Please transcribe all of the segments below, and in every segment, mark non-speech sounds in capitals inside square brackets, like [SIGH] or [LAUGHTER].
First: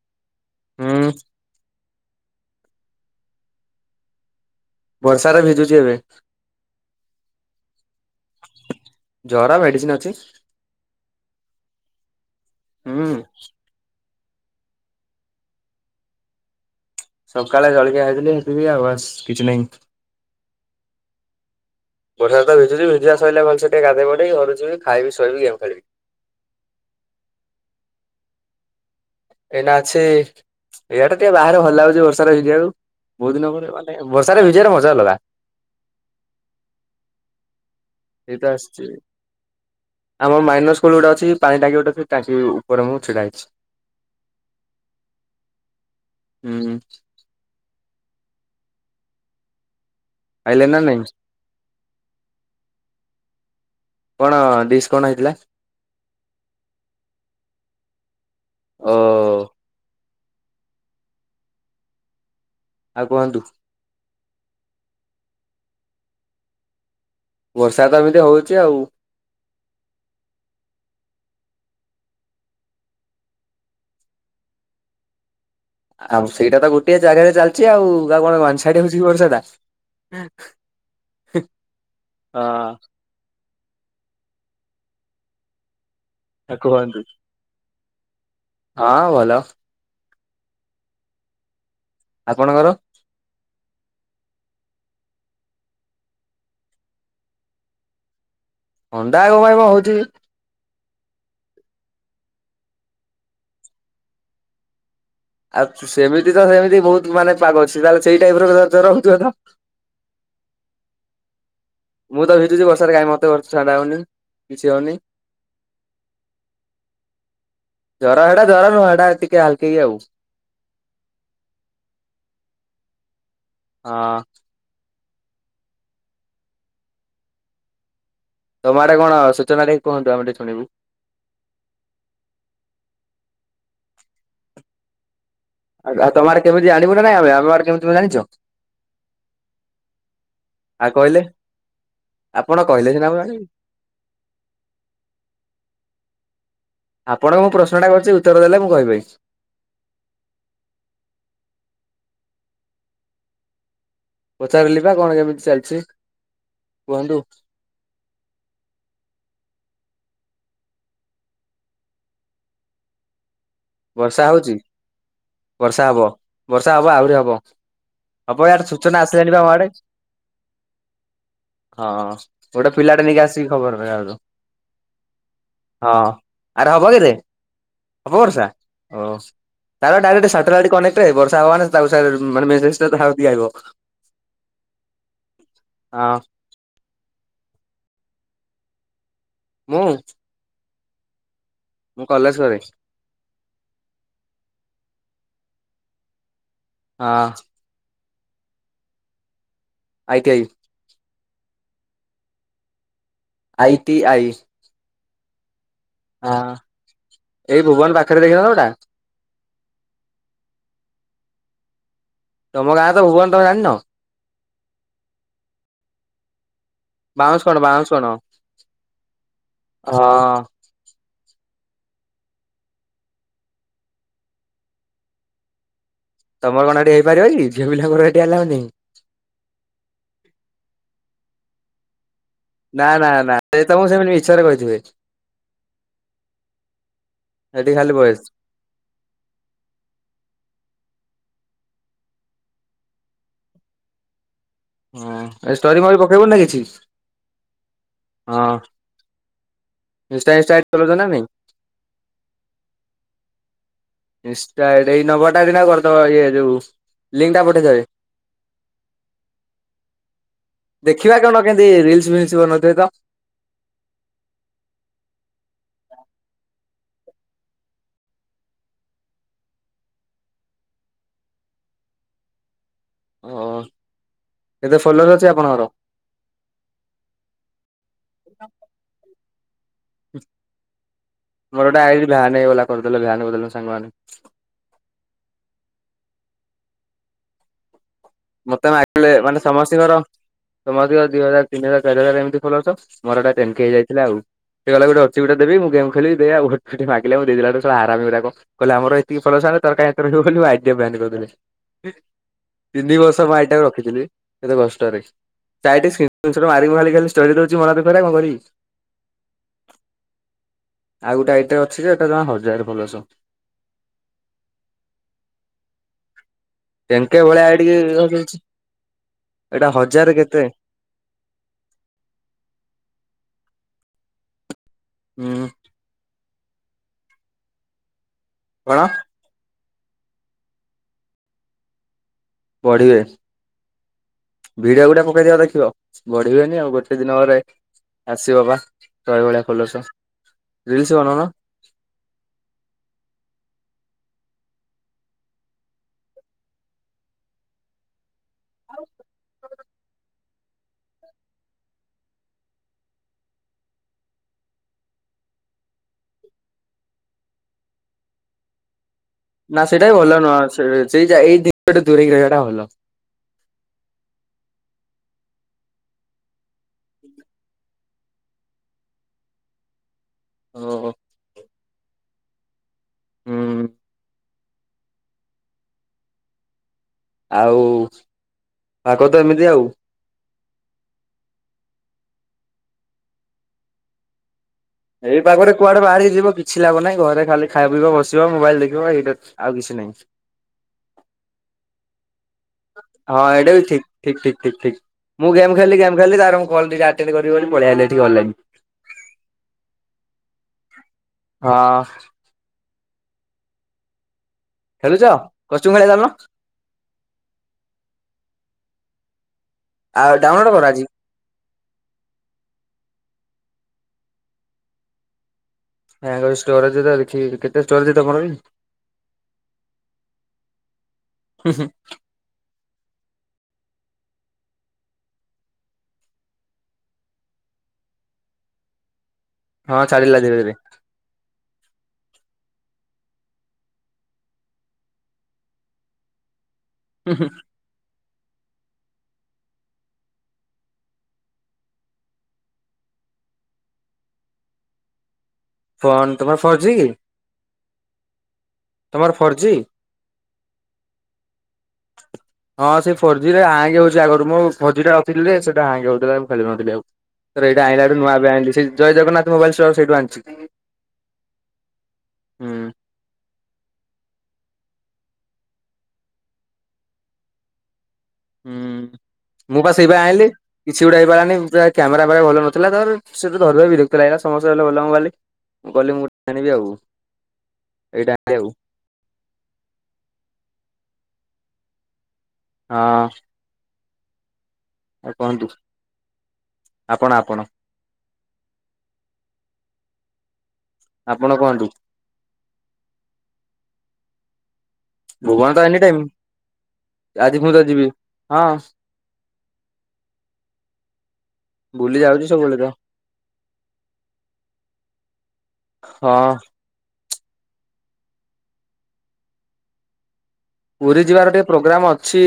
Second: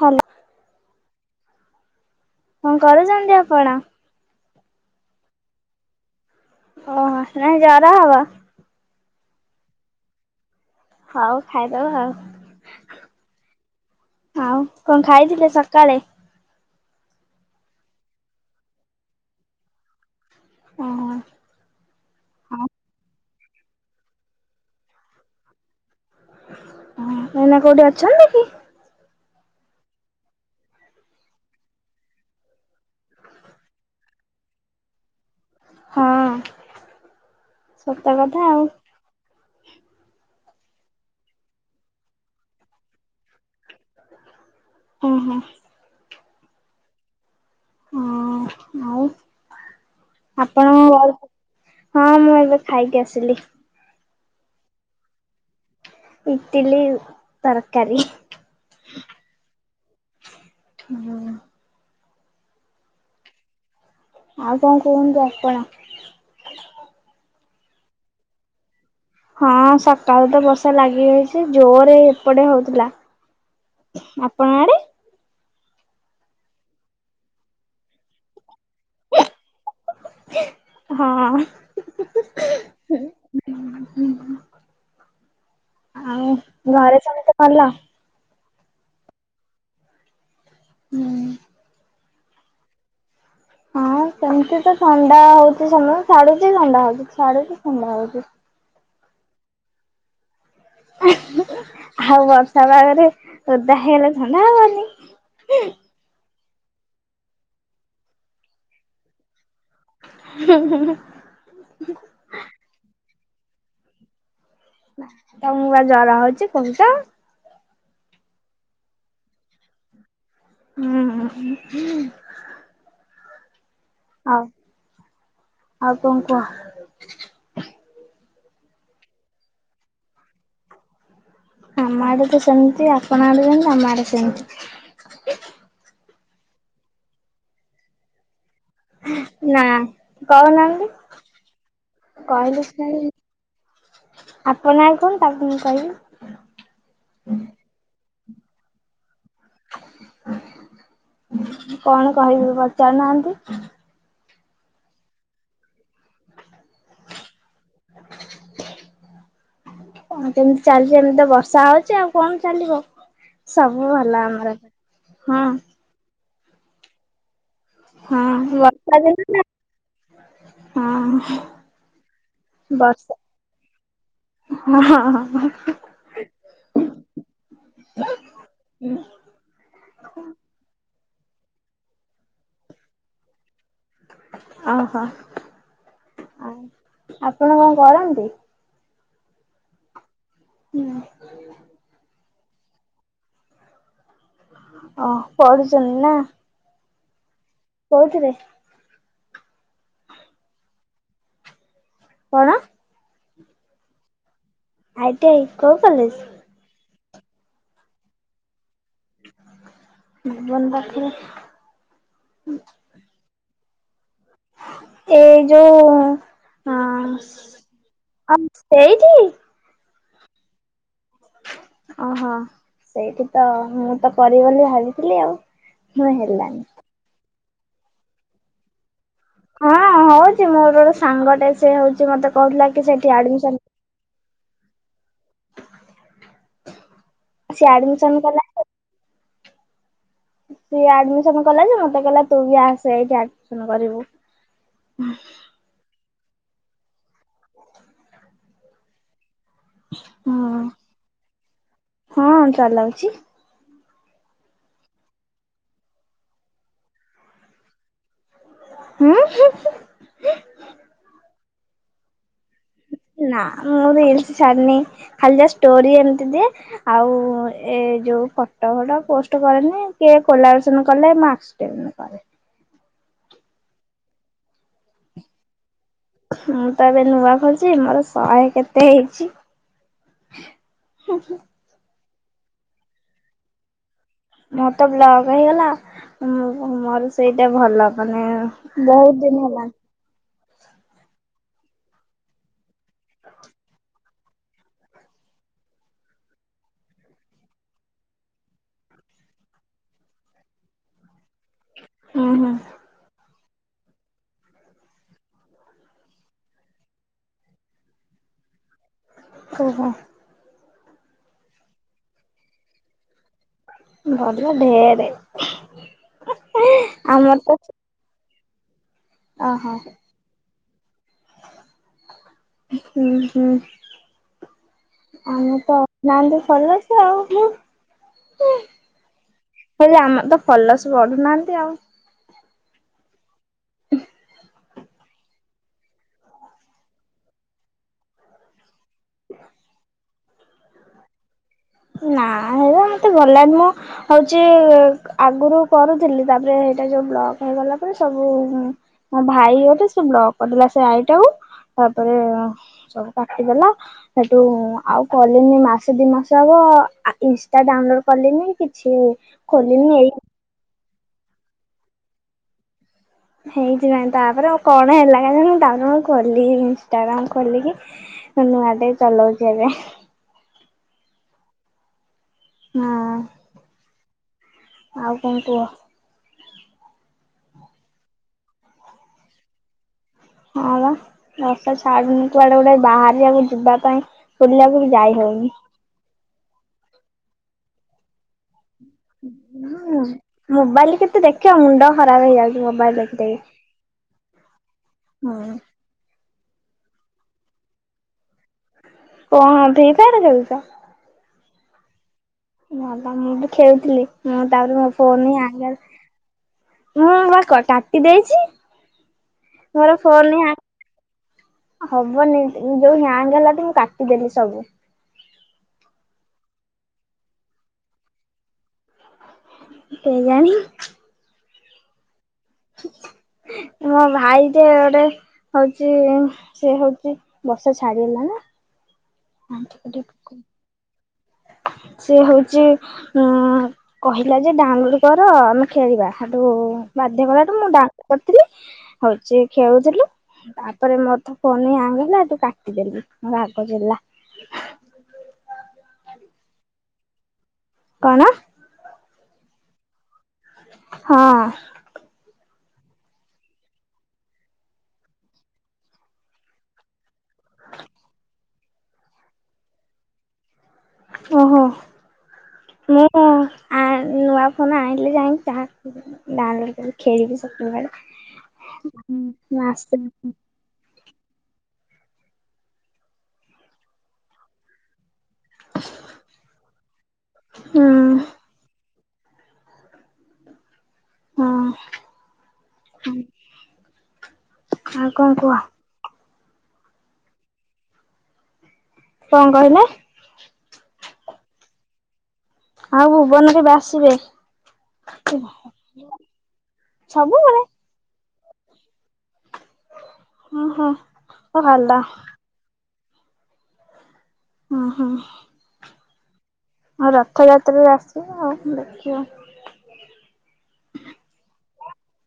Hello. ହୁଁ କଣ କରୁଚନ୍ତି ଆପଣ? ବର୍ଷାରେ ଭିଜୁଚି ଏବେ। ଓହ ସେ [UNINTELLIGIBLE] ଜର ହବ। ଜରା ମେଡିସିନ ଅଛି। ହଉ ଖାଇଦବ ଆଉ। ହୁଁ। ଆଉ କଣ ଖାଇଥିଲେ ସକାଳେ? ସକାଳେ ଜଳିକିଆ ଖାଇଥିଲି ହେତିକି ଆଉ ବାସ କିଛି ନାହିଁ। ଓହୋ ବଡ଼ିଆ ତ ଆଉ [UNINTELLIGIBLE] ଶୋଇଲେ ଭଲ ସେ ଟିକେ ଗାଧେଇପଡ଼ିବି ଘରୁକୁ ଯିବି ଖାଇବି ଶୋଇିବି ଗେମ୍ ଖେଳିବି। ଏଇନା କୋଉଠି ଅଛନ୍ତି କି? ଏଇନା ଅଛି ଇଆଡେ ଟିକେ ବାହାରେ ଭଲ ଲାଗୁଚି ବର୍ଷାରେ ଭିଜିବାକୁ, ବୋହୁତ ଦିନ ପରେ ମାନେ ବର୍ଷାରେ ଭିଜିବାର ମଜା ଅଲଗା। ହଁ। ସତ କଥା ସେଇଟା ଆଉ ଆସଚି ଆମର ମାଇନସ୍ ସ୍କୁଲ ଗୋଟେ ଅଛି ପାଣି ଟାଙ୍କି ଗୋଟେ ଅଛି ଟାଙ୍କି ଉପରେ ମୁଁ ଛିଡା ହେଇଚି। ହୁଁ ହୁଁ। ହୁଁ। ହଁ ଆଉ ଆଇଲେ ନା ଆପଣଙ୍କ ନାଇଁ ଘର ହଁ ମୁଁ ଏବେ ଖାଇକି ଆସିଲି। କଣ ଡିସ୍ କଣ ହେଇଥିଲା? ଇଟିଲୀ ତରକାରୀ। ଓ ହୁଁ। ଆଉ କୁହନ୍ତୁ? ଆଉ କଣ କୁହନ୍ତୁ ଆପଣ? ବର୍ଷା ତ ଏମିତି ହୋଉଚି ଆଉ। ହଁ ସକାଳୁ ତ ବର୍ଷା ଲାଗିରହିଚି ଜୋରେ ଏପଟେ ହୋଉଥିଲା। ଆପଣ ଆଡେ ଆଉ ସେଇଟା ତ ଗୋଟେ ଜାଗାରେ ଚାଲିଚି ଆଉ ଆଉ କଣ ୱାନ୍ ସାଇଡ ହୋଉଚି ବର୍ଷା ଟା। ହଁ। ହଁ ଆଉ କୁହନ୍ତୁ ଘରେ ସମସ୍ତେ ଭଲ? ହଁ ଭଲ। ହୁଁ। ଆପଣଙ୍କର? ହଁ ହଁ ସେମିତି ତ ଥଣ୍ଡା ହଉଚି ସମ ଛାଡୁଚି ଥଣ୍ଡା ହଉଚି ଛାଡୁଚି ଥଣ୍ଡା ହଉଚି। ଥଣ୍ଡା କଅ ପାଇଁ ମ ହଉଚି? ଆଉ ବର୍ଷା ପାଗରେ ଓଦା ହେଇଗଲେ ଥଣ୍ଡା ହବନି। ଆଉ ସେମିତି ତ ସେମିତି ବହୁତ ମାନେ ପାଗ ଅଛି। ତାହେଲେ ସେଇ ଟାଇପର ଜର ହଉଥିବ ତ? ହୁଁଁ ହୁଁ ହୁଁ। ମୁଁ ତ ଭିଜୁଚି ବର୍ଷାରେ କାଇଁ ମତେ [INAUDIBLE] ହଉନି। କିଛି ହଉନି ତମକୁ ବା ଜର ହଉଛି କହୁଛ। ଜର ହେଟା ଜର ନୁହଁ। ହେଟା ଟିକେ ହାଲକେଇକି ଆଉ। ହୁଁ ହୁଁ। ହଁ। ହଉ ଆଉ କଣ କୁହ? ତମ ଆଡେ କଣ ସୂଚନା ଟିକେ କୁହନ୍ତୁ ଆମେ ଟିକେ ଶୁଣିବୁ। ଆମ ଆଡେ ତ ସେମିତି ଆପଣ ଆଡେ ଯେମିତି ଆମ ଆଡେ ସେମିତି। ଆଉ ତମ କେମତି ଯାଣିବୁନା ନାଇଁ ଆମେ ଆମ ଆଡେ କେମତି ତମେ ଜାଣିଛ? ନା କହୁନାହାଁନ୍ତି ଆଉ କହିଲେ ଆପଣ କହିଲେ ସିନା ମୁଁ ସିନାଯା ଜାଣିବି। ଆପଣ ଆଗେ କୁହନ୍ତୁ ତାପରେ ମୁଁ କହିବି। ଆପଣଙ୍କୁ ମୁଁ ପ୍ରଶ୍ନଟା କରିଛି। ଉତ୍ତର ଦେଲେ ମୁଁ କହିବି। କଣ କହିବି ପଚାରୁନାହାନ୍ତି? ପଚାରିଲି ବା କଣ କେମିତି ଚାଲିଛି କୁହନ୍ତୁ? କଣ କେମିତି ଚାଲିଛି ଏମିତି ତ ବର୍ଷା ହଉଛି ଆଉ କଣ ଚାଲିବ। ସବୁ ବର୍ଷା ଭଲ ହଉଛି ଆମର। ହଁ। ବର୍ଷା ହବ। ବର୍ଷା ହବ ଆହୁରି ହବ। ହବ ହଁ ଇଆଡେ ବର୍ଷା ସୂଚନା ଦିନ ଆସିଲାଣି ବା ନା ଆମ ଆଡେ। ହଁ ହଁ ଗୋଟେ ପିଲାଟା ବର୍ଷା ନେଇକି ଆସିକି ଖବର ଦେବାକୁ। ହଁ ହଁ ହଁ ଆରେ ହବ କିରେ ହବ ବର୍ଷା? ହଁ ଓ। ତାପାଖେ ଡାଇରେକ୍ଟ ସାଟେଲାଇଟ କନେକ୍ଟ ବର୍ଷା ହବ ମାନେ ତାକୁ ସେ ମେସେଜଟା ତା ପାଖକୁ ଆଇବ। ଅ ହ ହଁ ଆ ଆପଣ କଣ କରନ୍ତି? ମୁଁ। ହୁଁ ମୁଁ କଲେଜ କରେ। ଓ ପଢୁଛନ୍ତି ନା? ହଁ। କୋଉଥିରେ? I T I. କଣ? I T I. I T I. କୋଉ କଲେଜ? ହଁ ଏଇ ଭୁବନ ପାଖରେ ଦେଖିିନ ଜଉଟା। ଭୁବନ ପାଖରେ। ତମ ଗାଁ ତ ଭୁବନ। ତମେ ଜାଣିନ? ଏଇ ଯୋଉ ହଁ, ବାଉଁଶ କଣ ବାଉଁଶ କଣ ହଁ ସେଇଠି। ହଁ। ଓହୋ ସେଇଠି ତ ମୁଁ ତ କରିବି ବୋଲି ଭାବିଥିଲି ଆଉ। ମୁଁ ହେଲାନି। ତମର କଣ ଏଠି ହେଇପାରିବ କି ଝିଅ ପିଲାଙ୍କର ଏଠି ଆଲାଉ ନାହିଁ। ହଁ ହଉଛି ମୋର ଗୋଟେ ସାଙ୍ଗ ଟେ ସେ ହଉଚି ମତେ କହୁଥିଲା କି ନାଁ ସେଠି ନାଁ ନାଁ ଆଡମିସନ ସେ ତମକୁ ସେମିତି ମିଛରେ କହିଥିବେ। ସିଏ ସେଠି ଖାଲି ଆଡମିସନ ବଏସ୍ କଲା। ସିଏ ଆଡମିସନ କଲା ଯେ ମତେ କହିଲା ତୁ ବି ଆସେ ଏଇଠି ଆଡ଼ମିସନ କରିବୁ। ହଁ ଏ ଷ୍ଟୋରି ମୋରି ପକେଇବୁ ନା କିଛି ହଁ। ଇନଷ୍ଟା ଫିନଷ୍ଟା ହଁ ଆଇଡ ଚଲଉଚ ନା ନାଇଁ? ହଁ ଚଲଉଚି। ଇନଷ୍ଟା ଏ ଏଇ ନମ୍ବର ଟା [UNINTELLIGIBLE] କରିଦବ ଇଏ ଯୋଉ ଲିଙ୍କ ଟା ପଠେଇଦେବେ। ହୁଁ। ଦେଖିବା କଣ କେମତି ରିଲସ ଫିଲ୍ସ ବନଉ ଥିବେ ତ। ନା ମୁଁ ରିଲ୍ସ ଛାଡିନି ଖାଲି ଯା ଷ୍ଟୋରି ଏମିତି ଦିଏ। ଆଉ ଏ ଯୋଉ ଫଟୋ ଫଟ ପୋଷ୍ଟ କରେନି କିଏ କୋଲାବ୍ରେସନ୍ କଲେ ମୁଁ ଆ [UNINTELLIGIBLE] କରେ। ଓହୋ କେତେ ଫଲୋର ଅଛି ଆପଣଙ୍କର? ମୁଁ ତ ଏବେ ନୂଆ ଖୋଲଚି ମୋର ଶହେ କେତେ ହେଇଚି। ହଁ ହୁଁ। ମୋର ଗୋଟେ ଆଇ ଡି ଥିଲା, ନେଇଗଲା କରଦେଲେ ବ୍ୟାନ କରଦେଲେ ସାଙ୍ଗମାନେ। ମୋ ତ ବ୍ଲକ ହେଇଗଲା ମୋ-ମୋର ସେଇଟା ଭଲ। ମାନେ ମତେ ମାଗିଲେ ବହୁତ ଦିନ ମାନେ ହେଲାଣି। ସମସ୍ତିଙ୍କର ସମସ୍ତିଙ୍କର ଦି ହଜାର, ତିନି ହଜାର, ଚାରି ହଜାର ଏମିତି ଫଲୋର୍ସ, ମୋର ଏଇଟା ଟେନ କେ ହେଇ ଯାଇଥିଲା ଆଉ। ସେ କହିଲା ଗୋଟେ ଅଛି ଗୋଟେ ଦେବି, ମୁଁ ଗେମ୍ ଖେଳିବି ଦେ ଆଉ, ସିଠି ମାଗିଲେ ମୁଁ ଦେଇ ଦେଲା ବେଳକୁ! ! ! ! ! ! ! ! ! ! ଗୁରାକ କହିଲେ ଆମର ଏତିକି ଫଲୋର୍ସ ହେଲେ ଆଇଲେ ତୋର କାଇଁ ଏତେ ଭିଡିଓ କଲୁ ଆଇ ଡ ଟିଏ ବ୍ୟାନ କରିଦେଲେ। ହୁଁ ହୁଁ। ତିନି ବର୍ଷ ମୋ ଆଇ ଡ ଟାକୁ ରଖିଥିଲି କେତେ କଷ୍ଟରେ। ସେ ଆଇ ଡ ସ୍କିନ ସର୍ଟ ମାରି ମାରି ଖାଲି ଷ୍ଟୋରୀ ଦଉଚି ମନ ଦୁଃଖରେ କଣ କରିବି। ଓହୋ। ଆଉ ଗୋଟେ ଆଇ ଡ ଟେ ଅଛି ଯେ, ତାର ଜମା ହଜାରେ ଫଲୋରସ। ଭଲ ଢେରେ। ଟେନ କେ ଆମର ଭଳିଆ ଆଇ ତ ଡି ହେଇଚି, ଓହୋ ଏଇଟା ହଜାର କେତେ। ହୁଁ, ହୁଁ ଉଁ ଆମେ ତ ନାହାଁନ୍ତି ଫଲୋର୍ସ ଆଉ ହୁଁ। କଣ? ହେଲେ ଆମର ତ ଫଲୋର୍ସ ବଢୁନାହାନ୍ତି ଆଉ। ବଢ଼ିବେ। ଭିଡିଓ ଗୋଟେ ପକେଇ ଦିଅ ଦେଖିବ, ବଢିବେନି ଆଉ ଗୋଟେ ଦିନରେ ଆସିବ ବା ଭାଇ ଭଳିଆ ଫଲୋରସ, ରିଲସ ବନଉନ। ନା ସଗୁରା ମତେ ଭଲ ଲାଗେନି ମ। ହଉଚି ଆଗୁରୁ କରୁଥିଲି ତାପରେ ସେଇଟା ଯୋଉ ବ୍ଲକ୍ ହେଇଗଲା ପରେ ସବୁ ଉଁ ମୋ ଭାଇ ଗୋଟେ ସେ ବ୍ଲକ କରିଥିଲା ସେ ଆଇ ଟାକୁ, ତାପରେ ସବୁ କାଟିଦେଲା ସେଠୁ ଆଉ କଲିନି ମାସେ ଦି ମାସ ହବ ଇନଷ୍ଟା ଡାଉନଲୋଡ କଲିନି କିଛି ନା ସେଟା ଖୋଲିନି ବି ଏଇ ଭଲ ନୁହଁ, ସେ-ସେଇ ଏଇ ଜିନଷଠୁ ଦୂରେଇକି ରହିବାଟା ଭଲ। ସେଇଥିପାଇଁ ତାପରେ ଆଉ କଣ ହେଲା କେଜାଣି ମୁଁ ଡାଉନଲୋଡ କଲି ଇନଷ୍ଟାଗ୍ରାମ ଖୋଲିକି। ନୂଆ ଟେ ଚଲଉଚି ଏବେ। ଓହୋ। ହଁ। ହୁଁ। ଆଉ କଣ କୁହ? ଆଉ ପାଗ ତ ଏମିତି ଆଉ। ହଁ ବା ବର୍ଷା ଛାଡୁନି କୁଆଡେ ଗୋଟାଇ ବାହାରିଆକୁ ଯିବା ପାଇଁ ବୁଲିଆକୁ ଏଇ ପାଗରେ କୁଆଡେ ବାହାରିକି ଯିବ କିଛି ଲାଭ ନାହିଁ, ଘରେ ଖାଲି ଖାଇବ, ପିଇବ, ବସିବ ମୋବାଇଲ ଦେଖି ବ ଏଇଟି ଅଛି, ଆଉ କିଛି ନାହିଁ। ହୁଁ ମୋବାଇଲ କେତେ ଦେଖିବ, ମୁଣ୍ଡ ଖରାପ ହେଇଯାଉଚି। ହଁ, ଏଇଟା ବି ଠିକ ଠିକ-ଠିକ-ଠିକ-ଠିକ ମୁଁ ଗେମ ଖେଳଲି, ଗେମ ଖେଳଲି ତାପରେ ମୁଁ ଗଲି ଗା ସେମିତି କରିବ ବୋଲି ମୁଁ ପଳାଇ ଆଇଲି ଏଇଠିକ ଅନଲାଇନ। କଣ ଦ୍ଵିପହରେ ଯାଉଛ? ହଁ। ହଁ ତ ମୁଁ ବି ଖେଳୁଥିଲି, ମୁଁ ତାପରେ ମୋ ଖେଳୁଛ ଫୋନ ଆସି କଷ୍ଟ୍ୟୁମ୍ ଖେଳିବା ଚାଲୁନ ମୁଁ ବା କ କାଟି ଦେଇଛି। ମୋର ଆଉ ଫୋନ ହା ଡାଉନଲୋଡ୍ କର ଆଜି। ହବନି ଯୋଉ ହ୍ୟାଙ୍ଗ ହେଲା ତ ମୁଁ କାଟିଦେଲି ସବୁ। ହାଙ୍ଗ ହବ ଷ୍ଟୋରେଜ ଦେଖିକି, କେତେ ଷ୍ଟୋରେଜ୍ ତମର କି? କେଜାଣି? ହୁଁ, ହୁଁ। [INAUDIBLE] ମୋ ଭାଇ ଟେ ଗୋଟେ ହଉଛି ସିଏ ହଉଛି ବର୍ଷା ଛାଡିଗଲା ନା? ଆଣ୍ଠୁ ହଁ ପଟେ ଛାଡ଼ିଲା ଧୀରେ ଧୀରେ। ପକଉ ସେ ହେଉଛି ହଁ, କହିଲା ଯେ ଡାଉନଲୋଡ କର ଆମେ ଖେଳିବା। ସେଠୁ ହୁଁ ହୁଁ ବାଧ୍ୟ କଲାଠୁ ମୁଁଡା କତିରି ହଉଛି ଖେଳୁଥିଲୁ ତାପରେ ମୋର ତ ଫୋନ ହିଁ ହାଙ୍ଗ ହେଲା, ହେଟୁ କାଟିଦେଲି ରାଗ ଚିଡ଼ିଲା। ଫୋନ୍, ତମର ଫୋର୍ ଜି? କଣ? ତମର ଫୋର୍ ଜି? ହଁ। ହଁ ସେ ଫୋର୍ଜି ରେ ହାଙ୍ଗ ହଉଛି ଆଗରୁ ମୁଁ ଫୋରଜି ଟା ଧରିଥିଲି ସେଟା ହାଙ୍ଗେ ହଉଥିଲା ଖେଳୁ ନଥିଲି ଆଉ। ତ ଏଇଟା ଆଣିଲ ଠୁୂ ନୂଆଏବେ ଆଣିଲି ସେ ଜୟ ଜଗନ୍ନାଥ ମୋବାଇଲ୍ ଷ୍ଟୋର ସେଇଠୁ ଆଣିଛି। ଓହୋ, ହୁଁ। ମୁଁ କଣ ଆ ନୂଆ ଫୋନ୍ ଆଣିଲେ ଯାଇକି ଯାହା ଡାଉନଲୋଡ଼୍ କରିକି ଖେଳିବି ସବୁବେଳେ। ହୁଁ, ମୁଁ ବା ସେଇପାଇଁ ଆଇଲି। କିଛି ଗୋଟେ ହେଇପାରିଲାନି କ୍ୟାମେରା ପ୍ରାୟେ ଭଲ ନଥିଲା ତା ପରେ ସେ ଟା ଧରି ଧରି ବିରକ୍ତ ଲାଗିଲା ସମସ୍ତେ ଧୋଇଲେ ଭଲ ମୋବାଇଲ। ମୁଁ କହିଲି ମୁଁ ଆଣିବି ଆଉ ହୁଁ ଏଇଟା ଆଣିବି ଆଉ। ହଁ। ହଁ। ଆଉ କଣ କୁହନ୍ତୁ। କୁହ ଆପଣ, ଆପଣ କଣ କହିଲେ? ଆପଣ କହନ୍ତୁ। ଆଉ ଭୁବନ କେବେ ଆସିବେ? ଭୁବନ ତ ଏନି ଟାଇମ, ଆଜି ମୁୁଁ ସବୁବେଳେ ତ ଯିବି ହଁ। ହଁ ହଁ ବୁଲି ଯାଉଚି ସବୁବେଳେ ତ। ହଁ ହଁ। ହଁ। ଆଉ ରଥଯାତ୍ରାରେ ଆସିବ ଆଉ ଦେଖିବା। ପୁରୀ ଯିବାର ଟିକେ ପ୍ରୋଗ୍ରମ୍ ଅଛି।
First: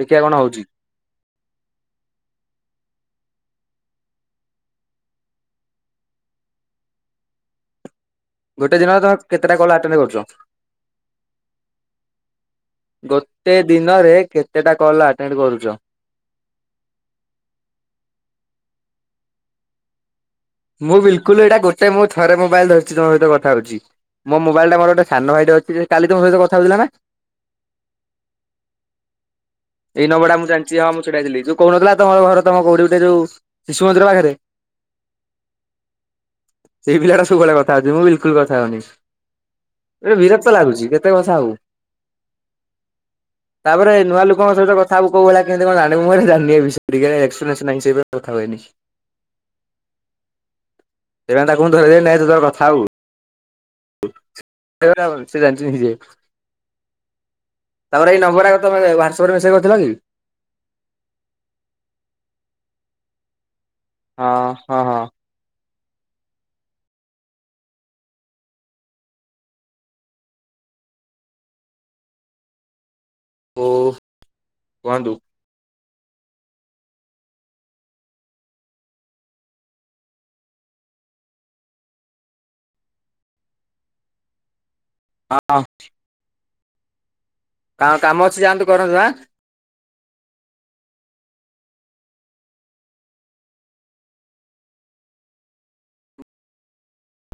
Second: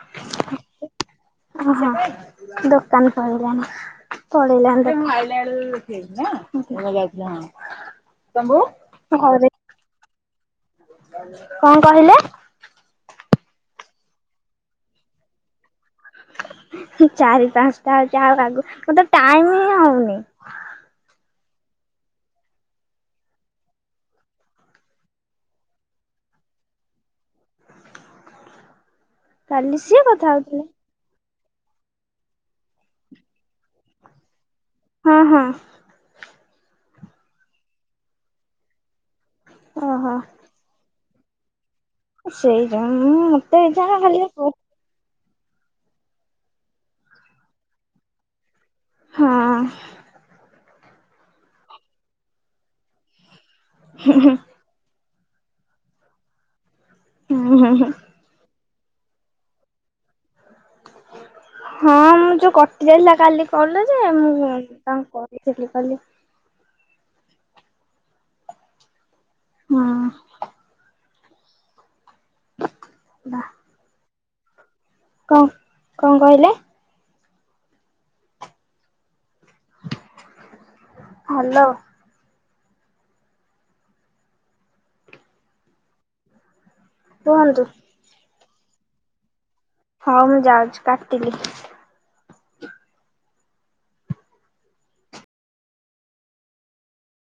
ଦେଖିବା କଣ ହଉଛି [UNINTELLIGIBLE] ଦୋକାନ [UNINTELLIGIBLE] [UNINTELLIGIBLE] ଗୋଟେ ଦିନରେ ତମେ [UNINTELLIGIBLE] ଘରେ କେତେଟା କଲ ଆଟେଣ୍ଡ କରୁଛ କଣ କହିଲେ? ଗୋଟେ ଦିନରେ କେତେଟା କଲ ଆଟେଣ୍ଡ କରୁଛ? ଚାରି ପାଞ୍ଚଟା ଯାହା ଲାଗୁ ମୋତେ ଟାଇମ ହିଁ ହଉନି। ମୁଁ ବିଲକୁଲ ଏଇଟା ଗୋଟେ ମୋ ଥରେ ମୋବାଇଲ ଧରିଛି ତମ ସହିତ କଥା ହଉଛି। ମୋ ମୋବାଇଲ ଟା ମୋର ଗୋଟେ ସାନ ଭାଇଟା ଅଛି ଯେ କାଲି ତମ ସହିତ କଥା ହଉଥିଲା ନା? କାଲି ସିଏ ଏଇ କଥା ନମ୍ୱରଟା ମୁଁ ହଉଥିଲେ ଜାଣିଛି ହଁ ମୁଁ ଛିଡା ହେଇଥିଲି ଯଉ କହୁନଥିଲା ତମର ଘର ତମ କଉଠି ଗୋଟେ ଜଉ ଶିଶୁ ମନ୍ଦିର ପାଖରେ। ହଁ, ହଁ। ସେଇ ପିଲାଟା ସବୁବେଳେ କଥା ହଉଚି। ମୁଁ ବିଲକୁଲ କଥା ହଉନି। ଓହୋ। ବିର କ୍ତ ଲାଗୁଚି, କେତେ କଥା ହବୁ। ସେଇଟା ମତେ ଇଚ୍ଛା ହେଲା ଖାଲିି କାହାକୁ କଉ ଭଳିଆ କେମତି କଣ ଜାଣିବୁ ମୁଁ କହିଲି ଜାଣିନି ଏ ବିଷୟରେ କେବେ। ଏକ୍ସପେରିଏନ୍ସ ନାହିଁ ସେଥିପାଇଁ କଥା ହୁଏନି। ହୁଁ। ଦେବା ଟାକୁ ମୁଁ ଧରେଇ ଦେବି ନେ ତୁ ତର କଥା ହବୁ। ହୁଁ, ହୁଁ। [UNINTELLIGIBLE] ସେ ଜାଣିଚି ନିଜେ। ହୁଁ, ହୁଁ, ହୁଁ। ତାପରେ ଏଇ ନମ୍ବର ଟା କଣ ତମେ ହ୍ୱାଟ୍ସଅପ ରେ ମେସେଜ କରିଥିଲ କି? ହଁ ମୁଁ ଯୋଉ କଟି ଯାଇଥିଲା କାଲି କଲ ଟା ଯେ ହଁ ମୁଁ ହଁ ହଁ ତାଙ୍କୁ କ ରିସେଣ୍ଟଲି କଲି। ହୁଁ। [UNINTELLIGIBLE] [UNINTELLIGIBLE] କୁହନ୍ତୁ। କଣ, କଣ କହିଲେ? ହାଲୋ। [UNINTELLIGIBLE] କୁହନ୍ତୁ। ଆଉ କାମ ଅଛି ଯାଆନ୍ତୁ କରନ୍ତୁ ଆଁ। ହଁ ମୁଁ ଯାଉଚି କାଟିଲି।